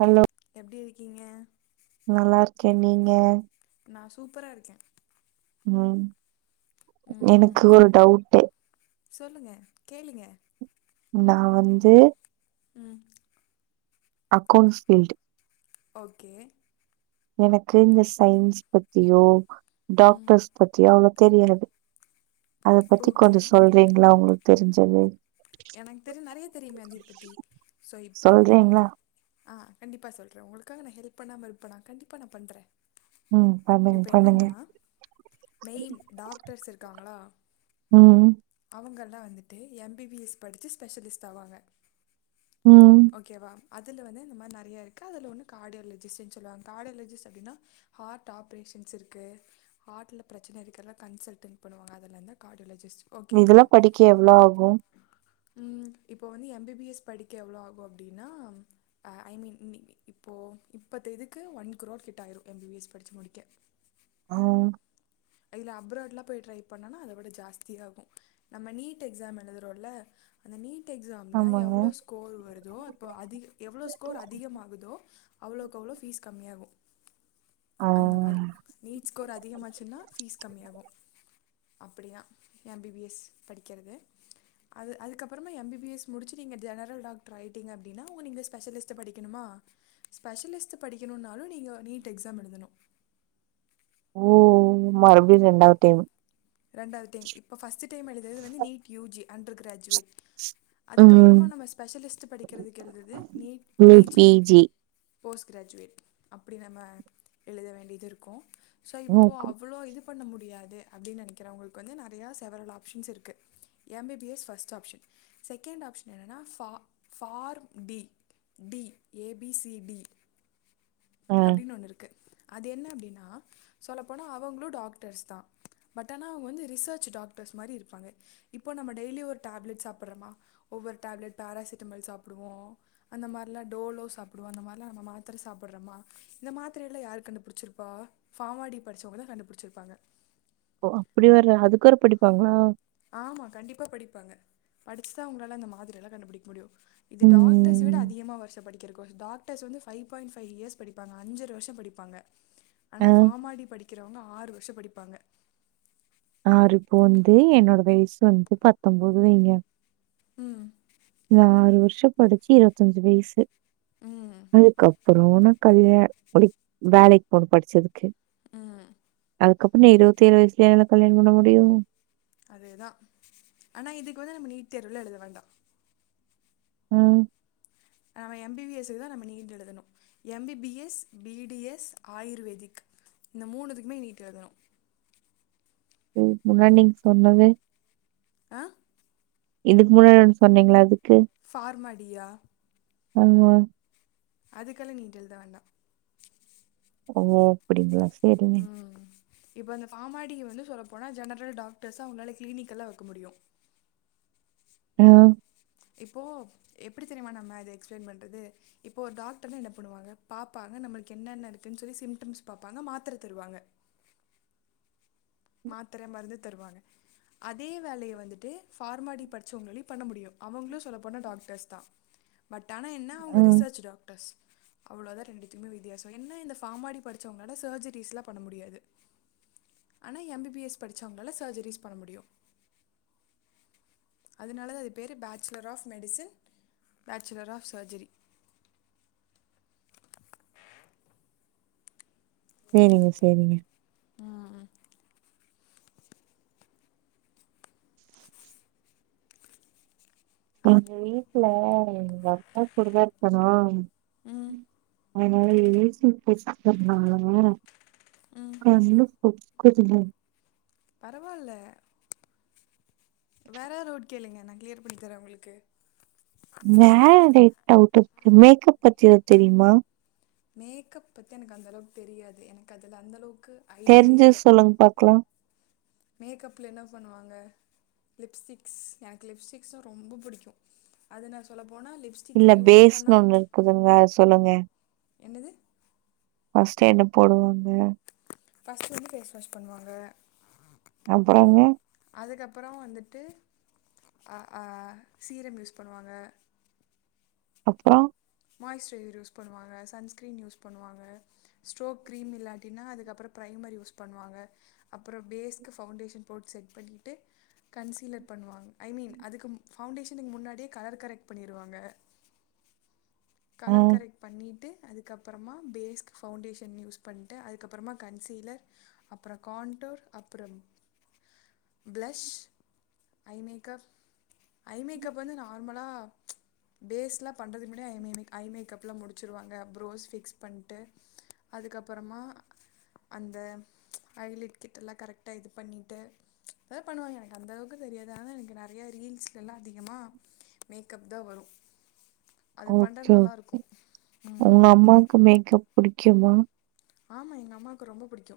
Hello எப்டி இருக்கீங்க நல்லா இருக்கே நீங்க நா சூப்பரா இருக்கே ம் ம்ஹும் எனக்கு ஒரு டவுட்டு சொல்லுங்க கேளுங்க நா வந்து ம் அக்கௌண்ட்ஸ் ஃபீல்டு ஓகே எனக்கு இந்த சயின்ஸ் பத்தியோ ம் டாக்டர்ஸ் பத்தியோ அவ்ளோக் தெரியாது அத பத்தி ஓகே கொஞ்ச சொல்றீங்ளா உங்களுக்கு தெரிஞ்சது எனக்கு தெரியு நெறைய தெரியுமே அதயுபத்தி சோ இப்போ சொல்றீங்களா ஆ கண்டிப்பா சொல்றே உங்களுக்காக நா ஹெல்ப் பண்ணாம இருப்பனா கண்டிப்பா நா பண்றே ம் பண்ணுங்க இப்ப பண்ணுங்க என்னன்னா மெயின் டாக்டர்ஸ் இருக்காங்களா ம் அவுங்கள் தா வந்துட்டு எம் பி பி எஸ் படிச்சு ஸ்பெஷலிஸ்ட் ஆவாங்க ம் ஓகேவா அதுல வந்து இந்த மாரி நெறையா இருக்கு அதுல ஒன்னு கார்டியாலஜிஸ்டுன் சொல்லுவாங்க கார்டியாலஜிஸ்ட் அப்டினா ஹார்ட் ஆப்ரேஷன் ஸ் இருக்கு ஹார்ட்ல பிரச்சன இருக்கிறலா கன்சல்ட்டிங் பண்ணுவாங்க அதுல இருந்து கார்ட் இதுலா படிக்க எவ்ளோ ஆகு ம் இப்போ வந்து எ பி பி எஸ் படிக்க எவ்ளோ ஆகு அப்டினா அ ஐ மீன் இன்னக் இப்போ போ இப்பத் தேதிக்கு ஒன் க்ரோர் கிட்ட ஆய்ரு எம் பி பி எஸ் படிச்சு முடிக்க ஆ இதுல அப்ராட்லா போய் ட்ரை பண்ணோனா அத விட ஜாஸ்திய ஆகு நம்ம நீட் எக்ஸாம் எழுதுறோல அ நீட் ட் எக்ஸாம்ல ஆமாங்க எவ்ளோ ஸ்கோரு வருதோ அப்போ அதிக எவ்ளோ ஸ்கோர் அதிகமாகுதோ அவ்ளோக்கவ் வ்ளோ ஃபீஸ் கம்மியாகு ஆ அந்த மாரி நீட் ஸ்கோர் அதிகமாச்சுனா கம்மியாகு அப்டிதா எம் பி பி எஸ் படிக்கிறது அது அதுக்கப்பறமா எம் பி பி எஸ் முடிச்சு நீங்க ஜெனரல் டாக்ட்ராய்டீங்க அப்டினா உங்க நீங்க ஸ்பெஷலிஸ்ட்டு படிக்கணுமா ஆ ஸ்பெஷலிஸ்ட்டு படிக்கணுனாலு நீங்க நீட் எக்ஸாம் எழுதனு ஓ மறுபடியு ரெண்டாவ்து டைம் ரெண்டாவ்து டைம் இப்ப ஃபஸ்ட்டு டைம் எழுதுறது வந்து NEET U G undergraduate ம் அதுக்கப்பறமா நம்ம ஸ்பெஷலிஸ்ட்டு படிக்கிறதுக்கு எழுதுது NEET P G post graduate அப்டி நம்ம எழுத வேண்டியது இருக்கு ஸோ ம் இப்போ அவ்ளோ இது பண்ண முடியாது அப்டின் நெனைக் றவ்ங்களுக்கு வந்து நெறையா செவரல் ஆப்ஷன்ஸ் இருக்கு M B B S first option second option என்னன்னா ஃபா form D D A B C D அப்டினு ஒன்னுருக்கு அதென்ன அப்டின்னா சொல்லப்போனா அவங்களு டாக்டர்ஸ் தா பட் ஆனா அவுங் வந்து ரிசர்ச் டாக்டர் ஸ் மாரி இருப்பாங்க இப்போ நம்ம டெய்லி ஒரு டேப்லெட் சாப்பட்றமா ஒவ்வொரு டேப்லெட் பேராசிட்டமல் சாப்புடு வோ அந்த மார்லா டோலோ சாப்புடுவோ அந்த மார்லா நம் மாத்தர சாப்பட்றமா இந்த மாத்தரையல்ல யாரு கண்டுபுடிச்சிருப்பா ஃபாமாடி படிச்சவங்க தா கண்டுபுடிச்சிருப்பாங்க ஓ அப்டி வேற அதுக் வேற படிப்பாங்ளா ஆமா கண்டிப்பா படிப்பாங்க படிச்சு தா அவங்களால அந்த மாதிரியெல்லா கண்டுபுடிக் முடியு இது டாக்டர்ஸ் விட ம். அதிகமா வர்ஷோ படிக்கறக்கு [unintelligible] டாக்டர்ஸ் வந்து ஃபை பாயிண்ட் ஃபை இயர்ஸ் படிப்பாங்க அஞ்சர வர்ஷோ படிப்பாங்க அ ஆனா ஃபாமாடி படிக் கிறவங்க ஆறு வர்ஷோ படிப்பாங்க ஆறு இப்போ வந்து என்னோட வயஸ் வந்து பத்தம்போது வைங்க ம் நா ஆறு வர்ஷோ படிச்சு இருவத்தஞ்சு வயசு ம் அதுக்கப்பறோ கல்யா ஒரு வேலைக் போனு படிச்சதுக்கு ம் அதுக்கப்றோ நா இருவத்தேழு வயசுலயா நா கல்யாண் பண்ண முடியு அதே தா ஆனா இதுக் வந்து நம்ம நீட் தேர்வுலா எழுத வேண்டா ம் நாம எம் பி பி எஸ் க்கு தா நம்ம நீட் எழுதனு M B B S, B D S, ayurvedic இந்த மூனுதுக்குமே நீட் எழுதனு இதுக் முன்னாடி நீங் சொன்னது ஆ இதுக் முன்னாடி ஒன் சொன்னீங்கல்ல அது ஃபார்மாடியா ஆமா அதுக்கெல்லா நீட் எழுத வேண்டா ஓ அப்டிங்ளா செரிங்க இப்ப அந்த ஃபாமாடி வந்து சொல்லப்போனா ஜெனரல் டாக்டர்ஸா உங்களால கிளினிக் எல்லா வெக்க முடியு ம் இப்போ எப்டி தெரியுமா நம்ம இது எக்ஸ்பிளைன் பண்றது இப்போ ஒரு டாக்டர்னா என்ன பண்ணுவாங்க பாப்பாங்க நம்மளுக் என்னென்ன இருக்குன் சொல்லி சிம்டம்ஸ் பாப்பாங்க மாத்தர தருவாங்க மாத்தர, மருந்து தருவாங்க அதே வேலைய வந்துட்டு ஃபார்மாடி படிச்சவங்ளாலி பண்ண முடியு அவங்களு சொல்ல போன டாக்டர்ஸ் தா பட் ஆனா என்ன ஆ. அவுங்க ரிசர்ச் டாக்டர்ஸ் அவ்ளோதா ரெண்டுத்துக்மே வித்தியாசோ என்ன இந்த ஃபாமாடி படிச்சவங்களால சர்ஜரிஸ்ல்லா பண்ண முடியாது ஆனா எம் பி பி எஸ் படிச்சவங்களால சர்ஜரிஸ் பண்ண முடியு அதுனால தா அது பேரு bachelor of medicine, bachelor of surgery [inaudible] சேரிங்க சேரிங்க ம் ம் அது எங்க வீட்ல எங்கப்பா கூட தா இருக்கனா ம் அதுனால [inaudible] ஆகனு ம் காஸ்மெட் [inaudible] க்காதுல்ல பரவால்ல வேற ரூட் கேளுங்க நா கிளியர் பண்ணி தர உங்களுக்கு வேற ரேட் அவுட் இருக்கு மேக்கப் பத்தி எதாது தெரியுமா மேக்கப் பத்தி எனக்கு அந்தளவுக் தெரியாது எனக் அதுல அந்தளவுக் தெரிஞ்சது சொல்லுங் பாக்லா மேக்கப்ல என்ன பண்ணுவாங்க லிப்ஸ்டிக்ஸ் எனக்கு லிப்ஸ்டிக்ஸ ரொம்போ புடிக்கு அது நா சொல்ல போ இல்ல பேஸ்னு ஒண்ணு இருக்குதுங்க சொல்லுங்க என்னது ஃபர்ஸ்ட் என்ன போடுவாங்க ஃபர்ஸ்ட் வந்து ஃபேஸ் வாஷ் பண்ணுவாங்க அப்புறங்க அதுக்கப்புறோ வந்துட்டு ஹ் ஹ் சீரம் யூஸ் பண்ணுவாங்க அப்புறோ மாய்ஸ்சுரைஸர் யூஸ் பண்ணுவாங்க சன்ஸ்கிரீன் யூஸ் பண்ணுவாங்க ஸ்ட்ரோக் கிரீம் இல்லாட்டினா அதுக்கப்புறோ ப்ரைம் மாரி யூஸ் பண்ணுவாங்க அப்புறோ பேஸ்க்கு ஃபவுண்டேஷன் போர்டு செட் பண்ணிட்டு கன்சீலர் பண்ணுவாங்க ஐ மீன் அதுக்கு ஃபவுண்டேஷனுக்கு முன்னாடி கலர் கரெக்ட் பண்ணிடுவாங்க ஆ கலர் கரெக்ட் பண்ணிட்டு அதுக்கப்புறமா பேஸ்க் ஃபவுண்டேஷன் யூஸ் பண்ணிட்டு அதுக்கப்புறமா கன்சீலர் அப்பறொ கான் ஃப்ளோர் அப்புறம் blush eye makeup eye makeup வந்து நார்மலா பேஸ்ல பண்றதுக்கு முன்னாடி ஐ மெமெ ஐ மேக்கப்பெல்லா முடிச்சுருவாங்க ப்ரோஸ் ஃபிக்ஸ் பண்ட்டு அதுக்கப்பறமா அந்த ஐ லைக் கிட்டெல்லா கரெக்டா இது பண்ணிட்டு அதெல்லா பண்ணுவாங்க எனக்கு அந்த அளவுக்கு தெரியாது ஆனா எனக்கு நெறயா ரீல்ஸ்ல எல்லா அதிகமா மேக்கப்தா வரு [unintelligible] உங்க ம் அம்மாக்கு மேக்கப் புடிக்குமா ஆமா எங்க அம்மாக்கு ரொம்ப புடிக்கு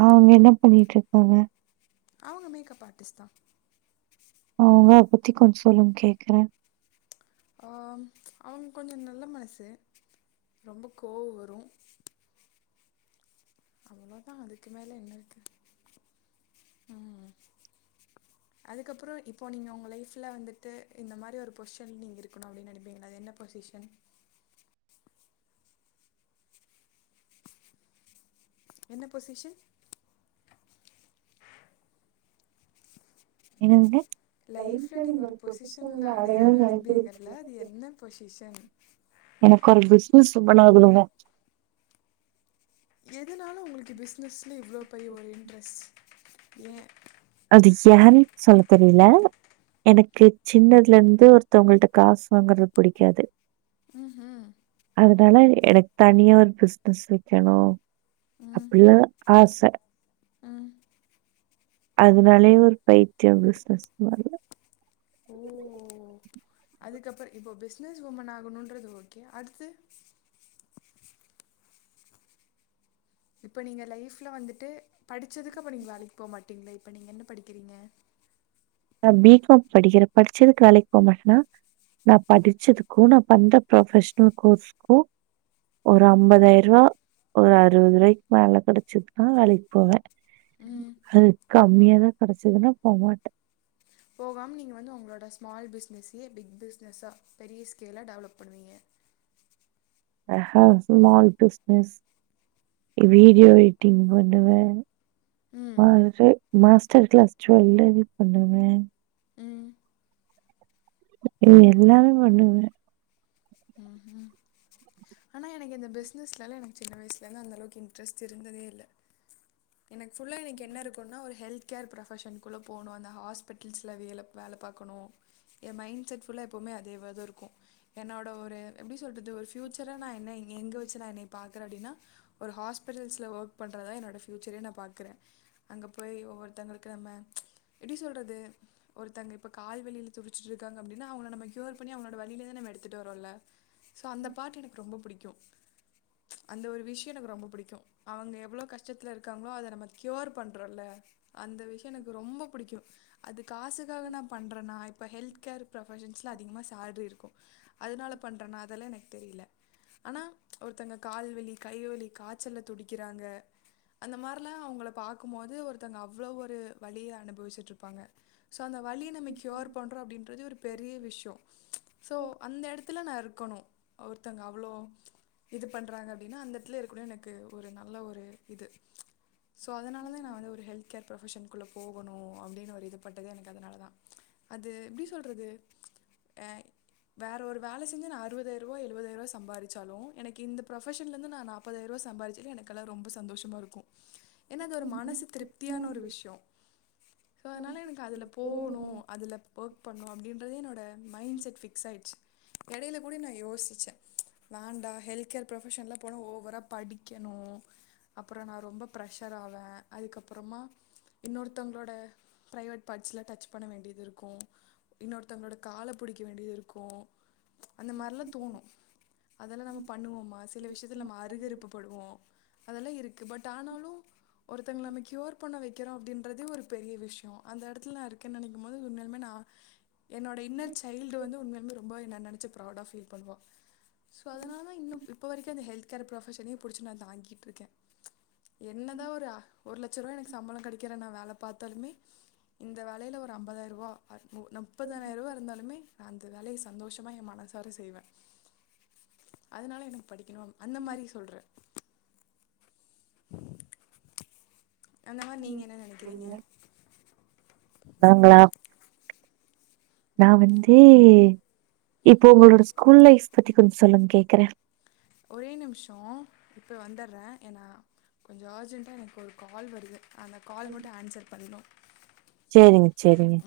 அவுங்க என்ன பண்ணிட்டு இருக்காங்க அவுங்க மேக்கப் ஆர்ட்டிஸ்ட்தா அவுங்க அத பத்தி கொஞ்சோ சொல்லுங்க கேக்குறே ஆ அவுங்க கொஞ்சோ நல்ல மனசு ரொம்போ கோவோ வரு அவ்ளவுதா அதுக்கு மேல என்ன இருக்கு ம் [inaudible] அதுக்கப்புறோ இப்போ நீங்க உங்க லைஃப்ல வந்துட்டு இந்த மாரி ஒரு பொசிஷன் நீங்க இருக்கணு அப்டினு நெனப்பீங்கல்ல அது என்ன பொசி ஷன் என்ன பொசிஷன் என்னதுங்க லைஃப்ல நீங்க ஒரு பொசிஷன்ல அடையணுனு நெனப்பீங்கல்ல அது என்ன பொசிஷன் எனக்கு ஒரு பிசினஸ் உமன் ஆகனுங்க எதுனால உங்களுக்கு பிசினஸ்ல இவ்ளோ பெரிய ஒரு இன்ட்ரெஸ் ஏ அது ஏனு சொல்லத் தெரியல எனக்கு சின்னதுலருந்து ஒருத்தவங்கள்ட்ட காசு வாங்கறது புடிக்காது ம்ஹூம் அதனால எனக்கு தனியா ஒரு பிசினஸ் வெக்கணு ம் அப்டிலா ஆச ம் அதனாலயே ஒரு பைத்தியோ பிசினஸ் மேல அதுக்கப்றோ இப்போ பிசினஸ் உமன் ஆகணுன்றது ஓகே அடுத்து [inaudible] இப்ப நீங்க லைஃப்ல வந்துட்டு படிச்சதுக்கு அப்ப நீங்க வேலைக்கு போமாட்டீங்ளா இப்ப நீங்க என்ன படிக்கிறீங்க [inaudible] நா பி காம் படிக்கிறே படிச்சதுக்கு வேலைக்கு போ மாட்னா நா படிச்சதுக்கு நா பண்ற ப்ரொபஷனல் கோர்ஸ்க்கு ஒரு அம்பதாயிருவா ஒரு அறுவதுருவாய்க்கு மேல கெடைச்சிதுனா வேலைக்கு போவே ம் அது கம்மியாதா கெடச்சுதுனா போமாட்டே போகாம் நீங்க வந்து உங்ளோட ஸ்மால் பிஸ்னஸ்யே பிக் பிஸ்னஸா பெரிய ஸ்கேலா டெவலப் பண்ணுவீங்க [inaudible] அ அ சுமால் பிஸ்னஸ் வீடியோ எடிட்டிங் பண்ணுவே ம் [unintelligible] மாஸ்டர் க்ளாஸ் ஜூவல்லரி பண்ணுவே ம் ம் எல்லாமே பண்ணுவே ம் ம் ஆனா எனக்கு இந்த பிஸ்னஸ்னாலே எனக் சின்ன வய்ஸலைந்து அந்தளவுக்கு இன்ட்ரெஸ்ட் இருந்ததேயில்ல எனக் ஃபுல்லா எனக் என்னருக்குன்னா ஒரு ஹெல்த் கேர் ப்ரொபஷன்க்குள்ள போனு அந்த ஹாஸ்பிட்டில்ஸ்ல வேல வேல பாக்கணு எ மைண் செட் ஃபுல்ல எப்போவ்மே அதேவதுருக்கு என்னோட ஒரு எ எப்டி சொல்றது ஒரு ஃப்யூச்சரா நா என்ன எங்க வெச்சி நா என்னய பாக்கற அப்டினா ஒரு ஹாஸ்பிட்டில்ஸ்ல ஒக் பண்றததா என்னோட ஃப்யூச்சரே நா பாக்குறே அங்க போய் ஒவ்வொருத்தங்களுக்கு நம்ம எப்டி சொல்றது ஒருத்தங் இப்ப கால்வலியில துடிச்சிட்ருக்காங்கப்டின்னா அவுங்கள நம்ம க்யூர் பண்ணி அவுங்ளோட வலில நம எடுத்துட்டு வரோல சோ அந்த பார்ட் எனக் ரொம்ப புடிக்கு கு அந்த ஒரு விஷ்யோ எனக் ரொம்ப புடிக்கு அவங்க எவ்ளோ கஷ் ஷ்டத்ல இருக்காங்ளோ அத நம்ம க்யோரு பண்றோல அந்த விஷ்ய எனக்கு ரொம்போ புடிக்கு அதுக் காசுக்காக நா பண்றன்னா இப்ப ஹெல்த் கேர் ப்ரொபஷன்ஸ்ல அதிகமாக சேல்ரி இருக்கு அதனால பண்றே நா அதலா எனக் தெரியில ஆனா ஒருத்தங்க கால்வலி கைவலி காச்சல்ல துடிக்கிறாங்க அந்த மாரில்லா அவுங்கள பாக்குமோது ஒருத்தங்க அவ்ளோ ஒரு வலிய அனுபவிச்சுட்ருப்பாங்க ஸோ அந்த வலிய நம்ம கியூர் பண்றோ அப்டின்றது ஒரு பெரிய விஷ்யோ சோ அந்த எடத்துல நா இருக்கனு ஒருத்தங்க அவ்ளோ இது பண்றாங்க அப்டினா அந்த எட்த்ல இருக்கனு எனக்கு ஒரு நல்ல ஒரு இது ஸோ அதனால தா நா வந்து ஒரு ஹெல்த் கேர் ப்ரொபஷன்க்குள்ளே போகனு அப்டினு ஒரு இதுப்பட்டது எனக்கு அதனால தா அது எப்டி சொல்றது அ வேற ஒரு வேல செஞ்சு நா அறுவதாயிரூவா எழுவதாயிர்வா சம்பாரிச்சாலு எனக்கு இந்த ப்ரொஃபஷன்லந்து நா நாப்பதாயிரோ ருவா சம்பாரிச்சாலே எனக்கலா ரொம்ப சந்தோஷமாருக் ஏனா அது ஒரு மனசு திருப்தியான ஒரு விஷ்யோ சோ அதனால எனக்கு அதுல போவனோ அதுல ஒக் பண்ணோ அப்டின்றதே என்னோட மைண் செட் ஃபிக்ஸாய்ச் எடயில கூட நா யோசிச்ச வேண்டா ஹெல்த் கேர் புரொஃபஷன்ல போனா ஓவரா படிக்க னு அப்புற நா ரொம்ப ப்ரெஷர் ஆவே அதுக்கப்புறமா இன்னொருத்தவ்ங்ளோட பிரைவேட் பாட்ஸ்ல டச் பண்ண வேண்டியதுருக்கு இன்னொருத்தவ்ங்களோட கால புடிக்க வேண்டி இருக்கு அந்த மார்லா தோனு அதெல்லா நம்ம பண்ணுவோமா சில விஷ்யத்துல் நம்ம அருகறுப்புப்படுவோ அதெல்லா இருக் பட் ஆனாலு ஒருத்தவ்ங் நம்ம க்யூர் பண்ண வெக் கிறோ அப்டின்றதே ஒரு பெரிய விஷ்யோ அந்த எடத்ல நா இருக்கேன் நெனைக்குமோது உண்மயால்மே நா என்னோட இன்னர் சைல்டு வந்து உண்மையால்மே ரொம்ப என்ன நெனச்சு ப்ரௌடா ஃபீல் பண்ணுவா ஸோ அதனால இன்னும் இப்போ வரைக்கு இந்த ஹெல்த் கேர் ப்ரொஃபஷனே புடிச்சு நா தாங்கிட்ருக்கே என்னதா ஒரு அ ஒரு லட்சருவா எனக் சம்பளோ கெடைக்கிற நா வேல பாத்தாலுமே இந்த வேலையில ஒரு ஐம்பதாயிருவா அ மு நம் முப்பதாயிர ரூவா ருந்தாலுமே நா அந்த வேலய சந்தோஷமா எ மனசார செய்வே அதனால எனக் படிக்கணும் அந்த மாரி சொல்றே அந்த மார் நீங்க என்ன நெனைக்கிறீங்க [inaudible] நா வந்து இப்போ உங்களோட ஸ்கூல் லைஃப் பத்தி கொஞ் சொல்லுங்க கே க்கறே ஒரே நிம்ஷோ இப்ப வந்தற்றே ஏனா கொஞ்சோ அர்ஜென்ட்டா எனக்கொரு கால் வருது அந்த கால் மட்டு ஆன்சர் பண்ணோ செரிங்க செரிங்க